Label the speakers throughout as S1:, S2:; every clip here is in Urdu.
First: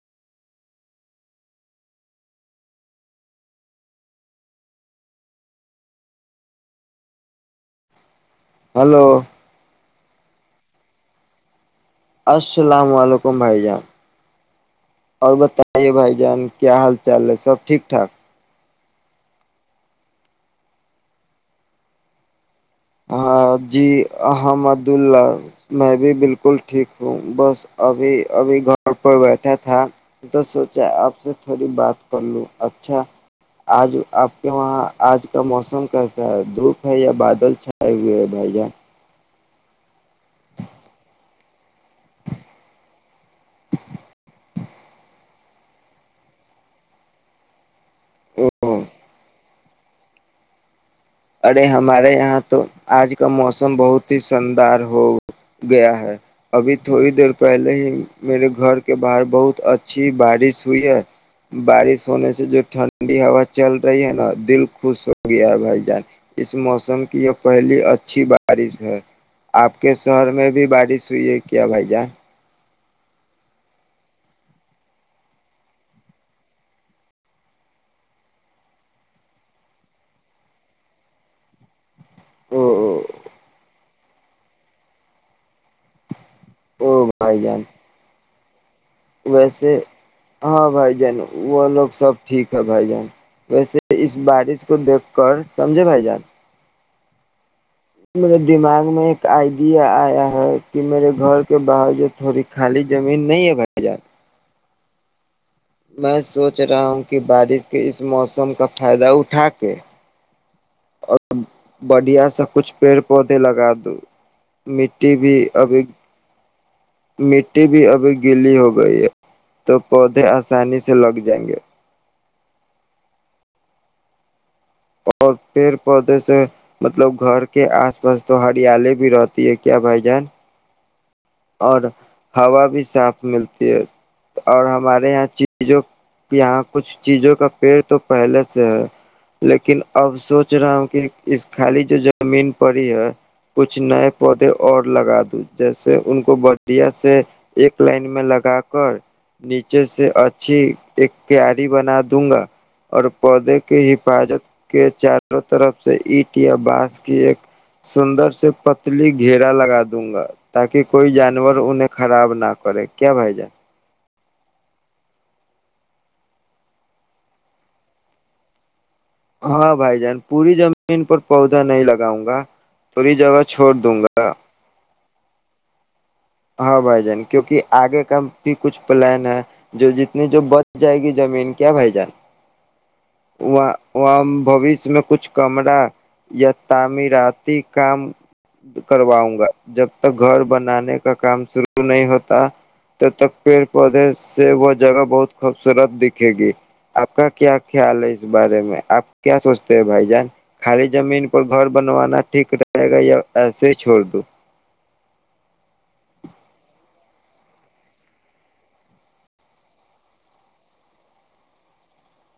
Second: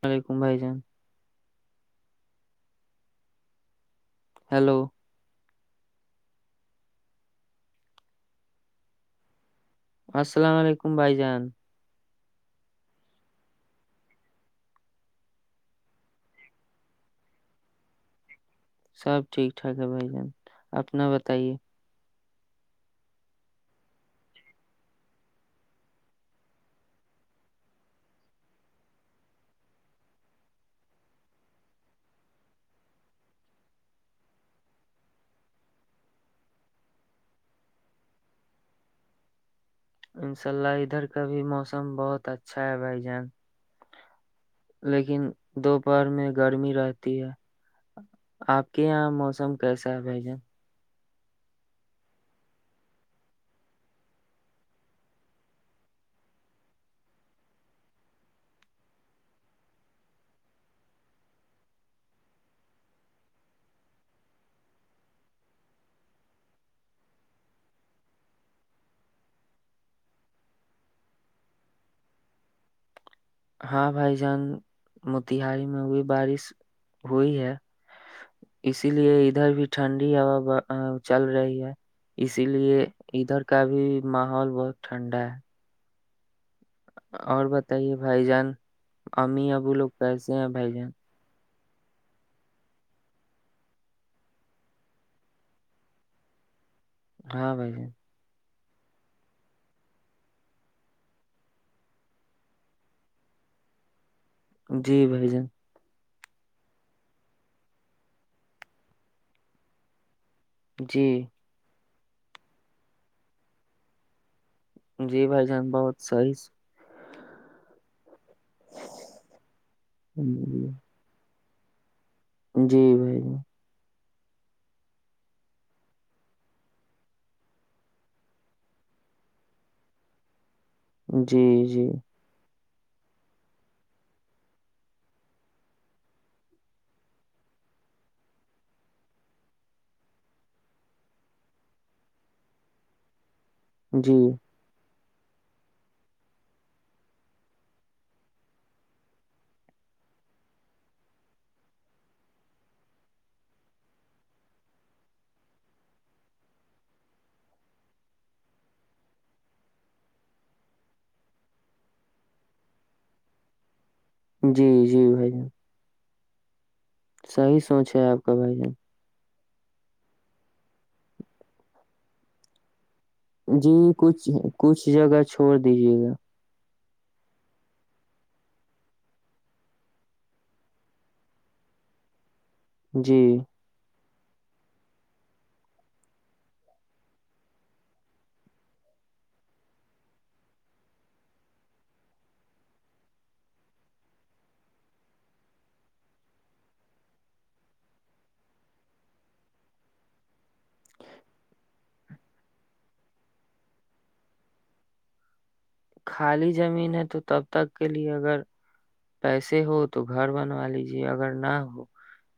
S1: و علیکم بھائی جان ہیلو
S2: ہلو
S1: السلام علیکم بائیجان
S2: السلام علیکم بھائی جان اور بتائیے بھائی جان کیا حال چال ہے سب ٹھیک ٹھاک
S1: سب ٹھیک ٹھاک ہے بھائی جان اپنا بتائیے
S2: ہاں جی الحمد اللہ میں بھی بالکل ٹھیک ہوں بس ابھی ابھی گ پر بیٹھا تھا تو سوچا آپ سے تھوڑی بات کر لوں اچھا آج آپ کے وہاں آج کا موسم کیسا ہے دھوپ ہے یا بادل آ ہوئے ہے بھائی جا
S1: انشاء اللہ ادھر کا بھی موسم بہت اچھا ہے بھائی جان
S2: ہہ
S1: لیکن دوپہر میں گرمی رہتی ہے آپ
S2: جان
S1: کے یہاں موسم کیسا ہے بھجن
S2: ارے ہمارے یہاں تو آج کا موسم بہت ہی شاندار ہو گیا ہے ابھی تھوڑی دیر پہلے ہی میرے گھر کے باہر بہت اچھی بارش ہوئی ہے بارش ہونے سے جو ٹھنڈی ہوا چل رہی ہے نا دل خوش ہو گیا ہے بھائی جان اس موسم کی یہ پہلی اچھی بارش ہے آپ کے شہر میں بھی بارش ہوئی ہے کیا بھائی جان
S1: ہاں بھائی جان موتیہاری میں ہوئی بارش ہوئی ہے اسی لیے ادھر بھی ٹھنڈی ہا چل رہی ہے اسی
S2: او
S1: لیے ادھر کا بھی ماحول بہت ٹھنڈا ہے
S2: او بھائی
S1: اور
S2: جان
S1: بتائیے بھائی جان امی ابو
S2: ویسے
S1: لوگ کیسے ہیں بھائی جان
S2: وہ لوگ سب ٹھیک ہے بھائی جان ویسے اس بارش کو دیکھ کر سمجھے بھائی جان
S1: ہاں بھائی جان
S2: میرے دماغ میں ایک آئیڈیا آیا ہے کہ میرے گھر کے باہر جو تھوڑی خالی زمین نہیں ہے بھائی جان
S1: جی بھائی جان
S2: میں سوچ رہا ہوں کہ بارش کے اس موسم کا فائدہ اٹھا کے
S1: جی
S2: بڑھیا سے کچھ پیڑ پودے لگا دو مٹی
S1: جی
S2: بھی
S1: بھائی جان
S2: ابھی
S1: بہت صحیح
S2: مٹی بھی اب گلی ہو گئی ہے تو پودے آسانی سے لگ جائیں گے
S1: جی بھائی ج
S2: اور پیڑ پودے سے مطلب گھر کے آس پاس تو ہریالی بھی رہتی ہے کیا بھائی جان
S1: جی
S2: اور
S1: جی
S2: ہوا بھی صاف ملتی ہے اور ہمارے یہاں چیزوں یہاں کچھ چیزوں کا پیڑ تو پہلے سے ہے لیکن اب سوچ رہا ہوں کہ اس خالی جو زمین پڑی ہے کچھ نئے
S1: جی
S2: پودے اور لگا دو جیسے ان کو بڑھیا سے ایک لائن میں لگا کر نیچے سے اچھی ایک کیاری بنا دوں گا اور پودے کے حفاظت کے چاروں طرف سے اینٹ یا بانس کی ایک سندر سے پتلی گھیرا لگا دوں گا تاکہ کوئی جانور انہیں خراب نہ کرے کیا بھائی جان
S1: جی جی بھائی جان صحیح سوچ ہے آپ کا بھائی جان
S2: ہاں بھائی جان پوری زمین پر پودا نہیں لگاؤں گا تھوڑی جگہ چھوڑ
S1: جی
S2: دوں
S1: کچھ
S2: گا
S1: کچھ جگہ چھوڑ دیجیے گا
S2: ہاں بھائی جان کیوںکہ آگے کا بھی کچھ پلان ہے جو جتنی جو بچ جائے گی زمین کیا بھائی جان
S1: جی
S2: وہ بوشیہ میں کچھ کمرہ یا تعمیراتی کام کرواؤں گا جب تک گھر بنانے کا کام شروع نہیں ہوتا تب تک پیڑ پودے سے وہ جگہ بہت خوبصورت دکھے گی آپ کا کیا خیال ہے اس بارے میں آپ کیا سوچتے ہیں بھائی جان خالی زمین پر گھر بنوانا ٹھیک رہے گا یا ایسے چھوڑ دو
S1: خالی زمین ہے تو تب تک کے لیے اگر پیسے ہو تو گھر بنوا لیجے اگر نہ ہو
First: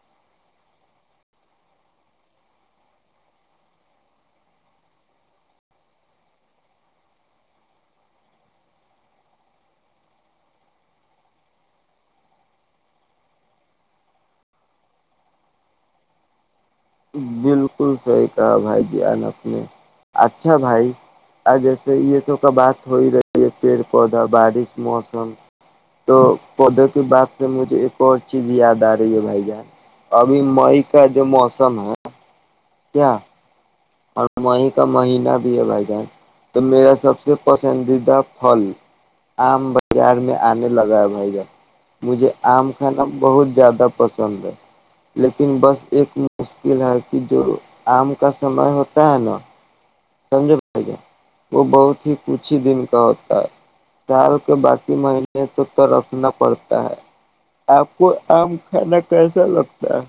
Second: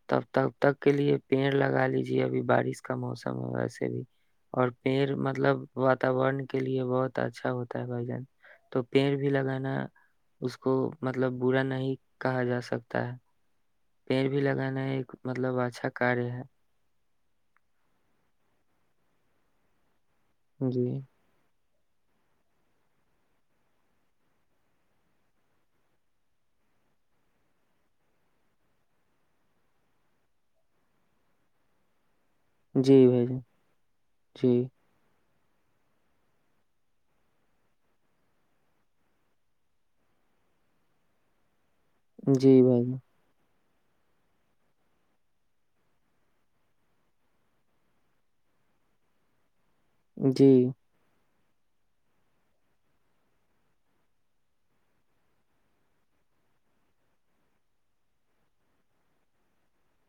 S1: تب تب تک کے لیے پیڑ لگا لیجیے ابھی بارش کا موسم ہے ویسے بھی اور پیڑ مطلب واتاورن کے لیے بہت اچھا ہوتا ہے بھائی جان تو پیڑ بھی لگانا اس کو مطلب برا نہیں کہا جا سکتا ہے پیڑ بھی لگانا ایک مطلب اچھا کاریہ ہے
S2: بالکل صحیح کہا بھائی جان اپ نے اچھا بھائی
S1: جی
S2: اج یہ سب کا بات ہو رہی ہے پیڑ پودا بارش موسم تو پودے کے بات سے مجھے ایک اور چیز یاد آہی ہے بھائی جان ابھی مئی کا جو موسم [inaudible]
S1: جی
S2: کیا
S1: بھائی جان
S2: اور
S1: جی
S2: می کا مہینہ بھائی جان تو میرا سب سے پسندیدہ پھل آم بازار میں آنے لگا ہے بھائی جان مجھے
S1: جی
S2: آم
S1: بھائی
S2: کھانا
S1: جان
S2: بہت زیادہ پسند ہے لیکن بس ایک مشکل ہے کہ جو آم کا سمے ہوتا ہے نا
S1: جی
S2: سمجھو وہ بہت ہی کچھ ہی دن کا ہوتا ہے سال کے باقی مہینے تو ترسنا پڑتا ہے آپ کو آم کھانا کیسا لگتا ہے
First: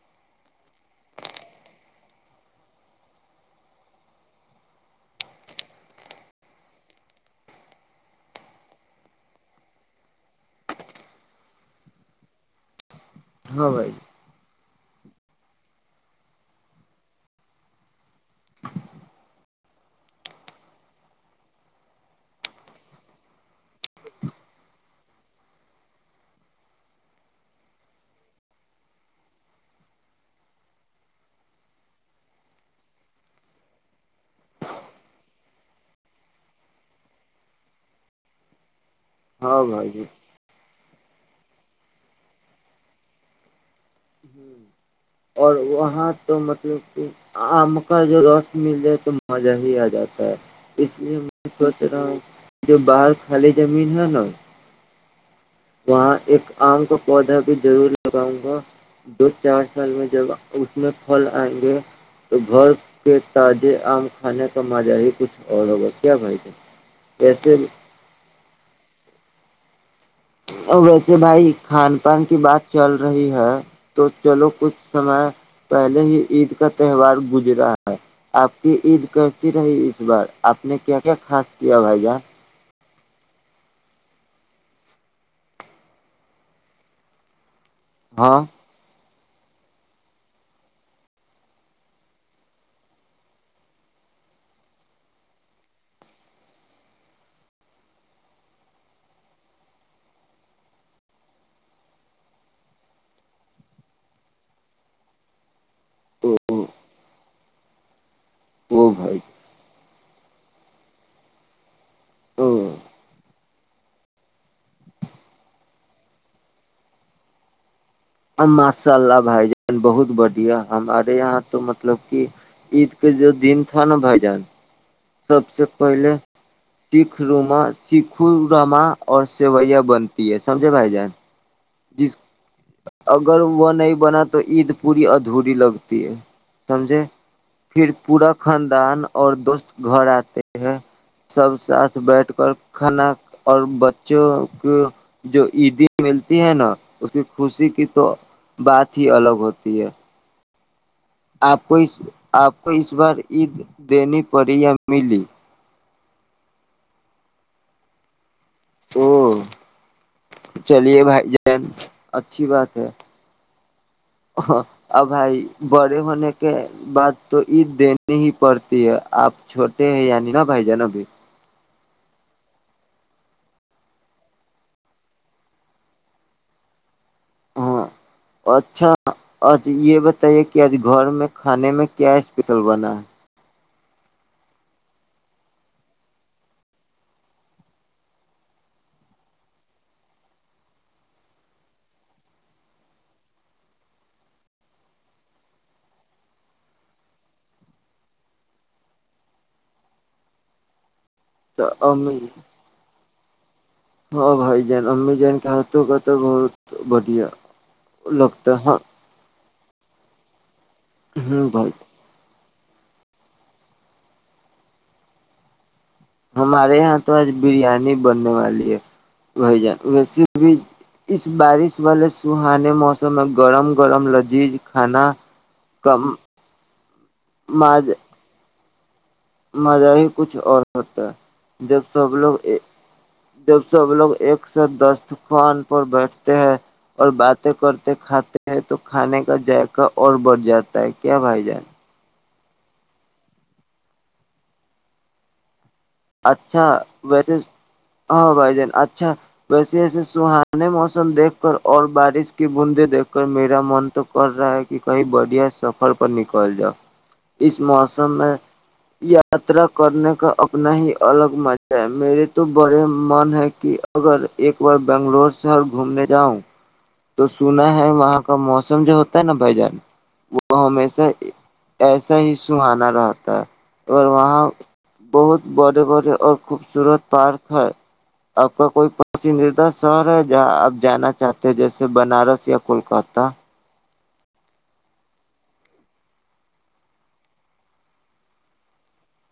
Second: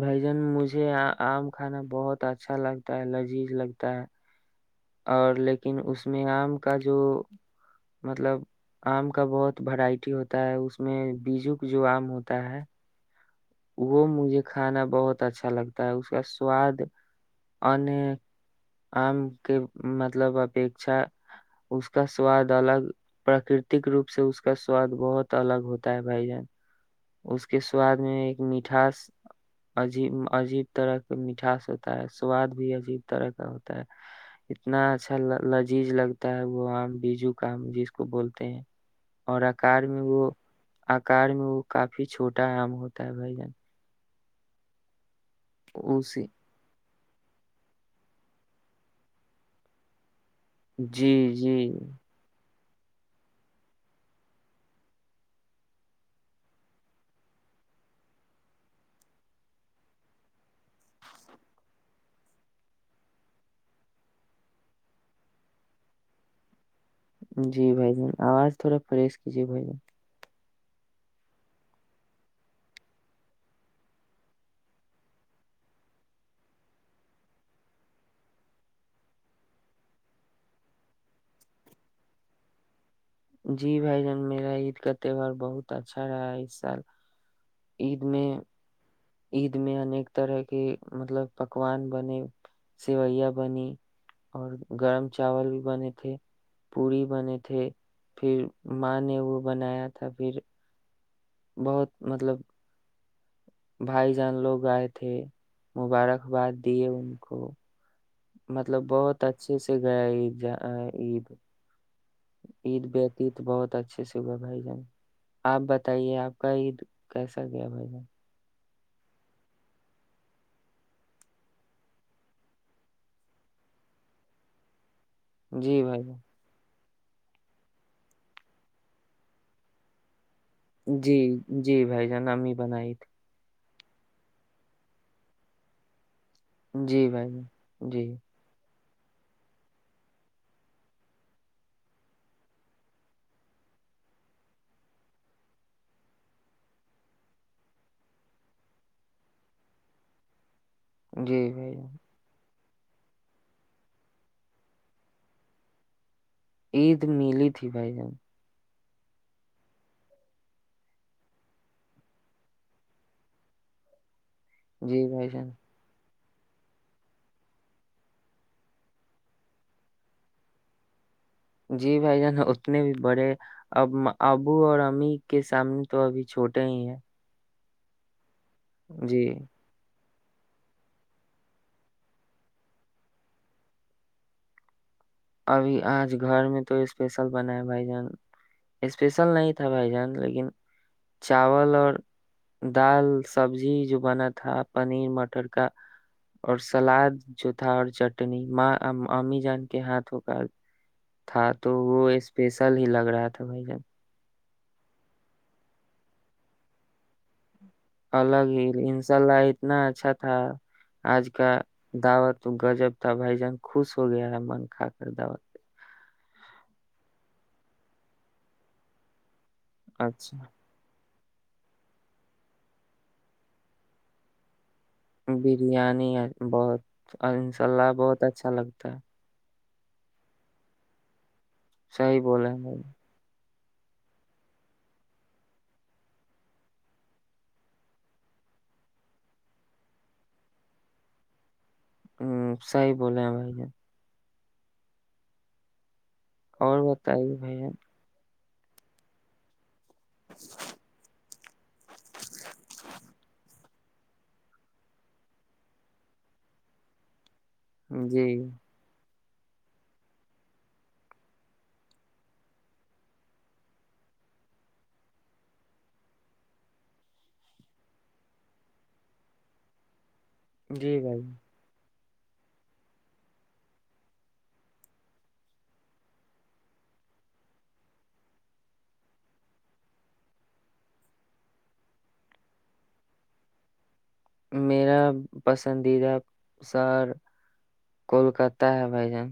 S1: بھائی جان مجھے آم کھانا بہت اچھا لگتا ہے لذیذ لگتا ہے اور لیکن اس میں آم کا جو مطلب آم کا بہت وورائٹی ہوتا ہے اس میں بیجو کا جو آم ہوتا ہے
S2: ہاں بھائی
S1: وہ مجھے کھانا بہت اچھا لگتا ہے اس کا سواد ان آم کے مطلب اپیھا اس کا سواد الگ پراکرتک روپ سے اس کا سواد بہت الگ ہوتا ہے بھائی جان اس کے سواد میں مٹھاس عجب عجیب طرح کا مٹھاس ہوتا ہے سواد بھی عجیب طرح کا ہوتا ہے اتنا اچھا لذیذ لگتا ہے وہ آم بیجو کا آم جس کو بولتے ہیں اور
S2: ہاں
S1: آکار
S2: بھائی
S1: میں
S2: ج
S1: وہ آکار میں وہ کافی چھوٹا آم ہوتا تا بھائی جان
S2: ہوں اور وہاں
S1: اسی
S2: تو مطلب آم کا جو رس مل جائے تو مزہ ہی آ جاتا اس
S1: جی
S2: لیے میں
S1: جی
S2: سوچ رہا ہوں جو باہر خالی زمین ہے نا وہاں ایک آم کا پودا بھی ضرور لگاؤں گا دو چار سال میں جب اس میں پھل آئیں گے تو گھر کے تازے آم کھانے کا مزہ ہی کچھ اور ہوگا کیا بھائی ج
S1: جی بھائی جان آواز تھوڑا فریش یہیے بائیا
S2: ا ویسے بھائی کھان پان کی بات چل رہی ہے تو چلو کچھ سمے پہلے ہی عید کا تہوار گزرا ہے آپ کی عید کیسی رہی اس بار آپ نے کیا کیا خاص کیا بھائی جان
S1: جی بھائی جان میرا عید کا تہوار بہت اچھا رہا ہے اس سال عید میں
S2: ہاں
S1: عید میں انیک طرح کے مطلب پکوان بنے سیویاں بنی اور گرم چاول بھی بنے تھے پوڑی بنے تھے پھر ماں نے وہ بنایا تھا پھر بہت مطلب بھائی جان لوگ آئے تھے مبارکباد دیے ان کو مطلب
S2: وہ
S1: بہت
S2: بھائی
S1: اچھے سے ا عید ج عید عید بتیید تو بہت اچھے سے ہوئے بھائی جان آپ بتائیے آپ کا عید کیسا گیا بھائی جان
S2: ماشاء اللہ بھائی جان بہت بڑھیا ہمارے یہاں تو مطلب کہ عید کے جو دن تھا نا بھائی جان سب سے
S1: جی بھائی
S2: پہلے
S1: جان
S2: سکھ روما سکھ رما اور سیویا بنتے تی ہے سمجھے بھائی جان
S1: جی جی بھائی
S2: جس
S1: جانا امی بنائی ت
S2: اگر وہ نہیں بنا تو عید پوری ادھوری لگتی ہے
S1: تھی
S2: سمجھے
S1: جی بھائی جان
S2: پھر
S1: جی
S2: پورا کند ان اور دوست گھر آتے ہیں سب ساتھ بیٹھ کر کھانا اور بچوں کو جو عیدی ملتی ہے نا اس کی خوشی کی تو بات ہی الگ ہوتی ہے
S1: جی
S2: آپ
S1: بھائی
S2: کو
S1: جان
S2: اس آپ کو اس بار عید دینی پرڑ یہ ملی
S1: عید ملی تھی بھائی جان
S2: او چلیے بھائی جین اچھی بات ہے اور
S1: جی
S2: بھائی
S1: جان
S2: بڑے ہونے کے بات تو عید دینی ہی پڑتی ہے آپ چھوٹے ہیں یعنی نا بھائی جان ابھی
S1: جی بھائی جان اتنے بھی بڑے اب ابو اور امی کے سامنے تو ابھی چھوٹے ہی ہیں
S2: ہاں اچھا
S1: جی
S2: یہ ب ے کہ آج گھر میں کھانے میں کیا اسپیشل بنا ہے
S1: ابھی آج گھر میں تو اسپیشل بنا ہے بھائی جان اسپیشل نہیں تھا بھائی جان لیکن چاول اور دال سبزی جو بنا تھا پنیر مٹر کا اور سلاد جو تھا اور چٹنی ماں امی جان کے ہاتھ تھکال [unintelligible] تھا تو وہ اسپیشل ہی لگ رہا تھا توبہائی ج
S2: ا بائی جین اممی جین کے ہاتوں کا تو بہت بڑھیا
S1: الگ
S2: لگتا
S1: ہی
S2: ہے
S1: انساء اللہ آ نہ اچھا تھا آج
S2: ہ
S1: کا
S2: بھائی
S1: دعوت تو گجب تھا بھائی جان خوش ہو گیا ہے من کھا کر دا
S2: ہمارے یہاں تو آج بریانی بننے والی ہے وہی جائے ویس
S1: اچھا
S2: بھی اس بارش والے سہانے موسم میں گرم گرم لذیذ کھانا کا
S1: بریانی بہت ان شاء
S2: ماز
S1: اللہ بہت اچھا لگتا تھا
S2: مزہ ہی کچھ اور ستا ہے جب سب
S1: صحیح
S2: لوگ
S1: بولے
S2: ا
S1: ہیں بھائی جان،
S2: جب سب لوگ ایک س دستخوان پر بیٹھتے ہیں اور باتیں کرتے کھاتے ہیں تو کھانے کا ذائقہ اور بڑھ جاتا ہے کیا بھائی جان
S1: ہ صی بولے ہیں بھائی ج
S2: اچھا
S1: اور
S2: ویسے
S1: بتائیے بھائی
S2: ہاں بھائی اچھا ویس ے سہانے موسم دیکھ اور بارش کی بندیں دیکھ کر میرا من تو کر رہا ہے کہ کہیں بڑیا سفر پر نکل جاؤ اس
S1: جان
S2: موسم
S1: جی
S2: میں
S1: جی
S2: یا یاترا کرنے کا اپنا ہی الگ مزہ ہے میرے تو بڑے من ہے کہ اگر ایک بار بنگلور شہر گھومنے جاؤں تو سنا ہے وہاں کا موسم جو ہوتا ہے نا بھائی جان وہ ہمیشہ
S1: بھائی جان۔
S2: ایس صحیح سہانا رہتا ہے اور وہاں بہت بڑے بڑے اور خوبصورت پارک ہے آپ کا کوئی پسندیدہ شہر ہے جہاں آپ جانا چاہتے ہیں جیسے بنارس یا کولکاتہ
S1: میرا پسندیدہ شہر کولکاتہ ہے بھائی جان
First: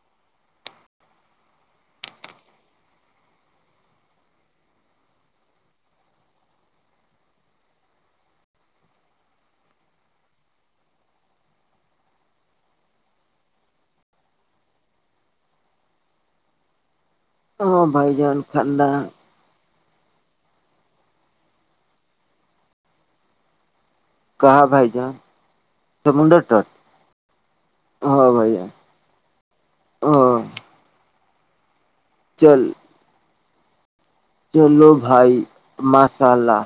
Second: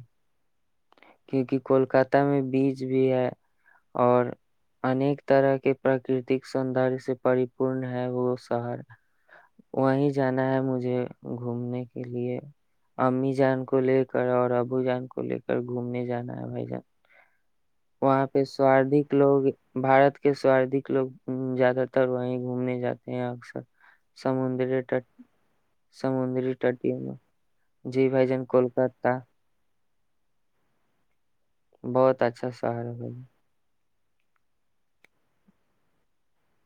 S1: کیونکہ کولکات میں بیچ بھی ہے اور انیک طرح کے پراکرتک سوندر سے پری پورن ہے وہ شہر وہیں جانا ہے مجھے گھومنے کے لیے امی جان کو لے کر اور ابو جان کو لے کر اور گھومنے جانا ہے بھ جان
S2: وہ بائی جان خانا
S1: بارت کے سودھک لوگ زیادہ تر وہیں گھومنے جاتے ہیں اکثر
S2: کہاں
S1: سمندری
S2: بھائی جان سمندر
S1: سمندری
S2: تٹ
S1: ٹی میں جی بائی جان کولکا
S2: ہ
S1: بہت اچھا شہر ہے ب
S2: چلو بھائی ماشاء اللہ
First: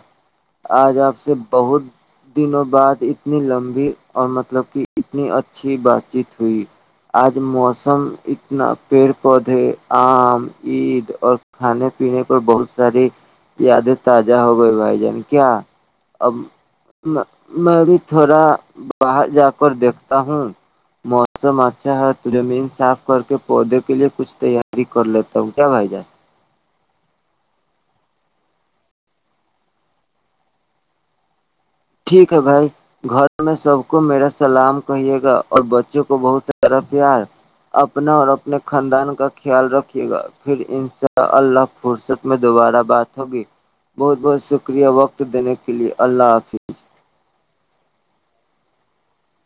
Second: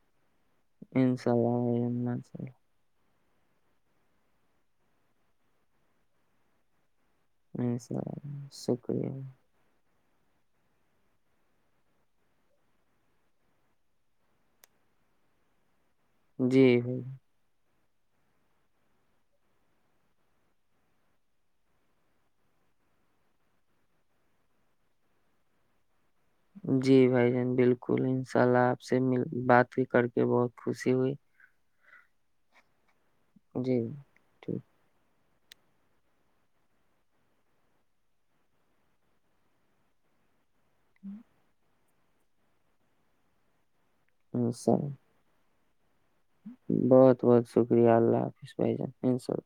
S2: آج آپ
S1: انشاء
S2: سے
S1: اللہ بھائی
S2: بہت
S1: جان ماشاء اللہ،
S2: دنوں بعد ا اتنی لمبی اور مطلب کہ اتنی اچھی بات چیت ہوئی آج
S1: انشاء
S2: موسم
S1: اللہ
S2: اتنا
S1: شکریہ
S2: پیڑ پودے عم عید اور کھانے پینے بہت ساری یادیں تازہ ہو گئی بھائی جان کیا اب
S1: جی بھائی
S2: میں میں بھی تھوڑا باہر جا کر دیکھتا ہوں موسم اچھا ہے تو زمین صاف کر کے پودے کے لیے کچھ تیاری کر لیتا ہوں کیا بھائی جان
S1: جی بھائی جان بالکل ان شاء اللہ آپ سے م بات بھی کر کے بہت خوشی ہوئی
S2: ٹھیک ہے بھائی گھر میں سب
S1: جی
S2: کو میرا
S1: ٹھیک
S2: سلام کہیے گا اور بچوں کو بہت سارا پیار اپنا اور اپنے خاندان کا خیال رککھے گا پھر ان شاء اللہ فرصت میں دوبارہ بات ہوگی بہت بہت
S1: انشاء
S2: شکریہ
S1: اللہ
S2: وقت دینے کا کے لیے اللہ حافظ
S1: بہت بہت شکریہ اللہ حافظ بائی جان اناءلہ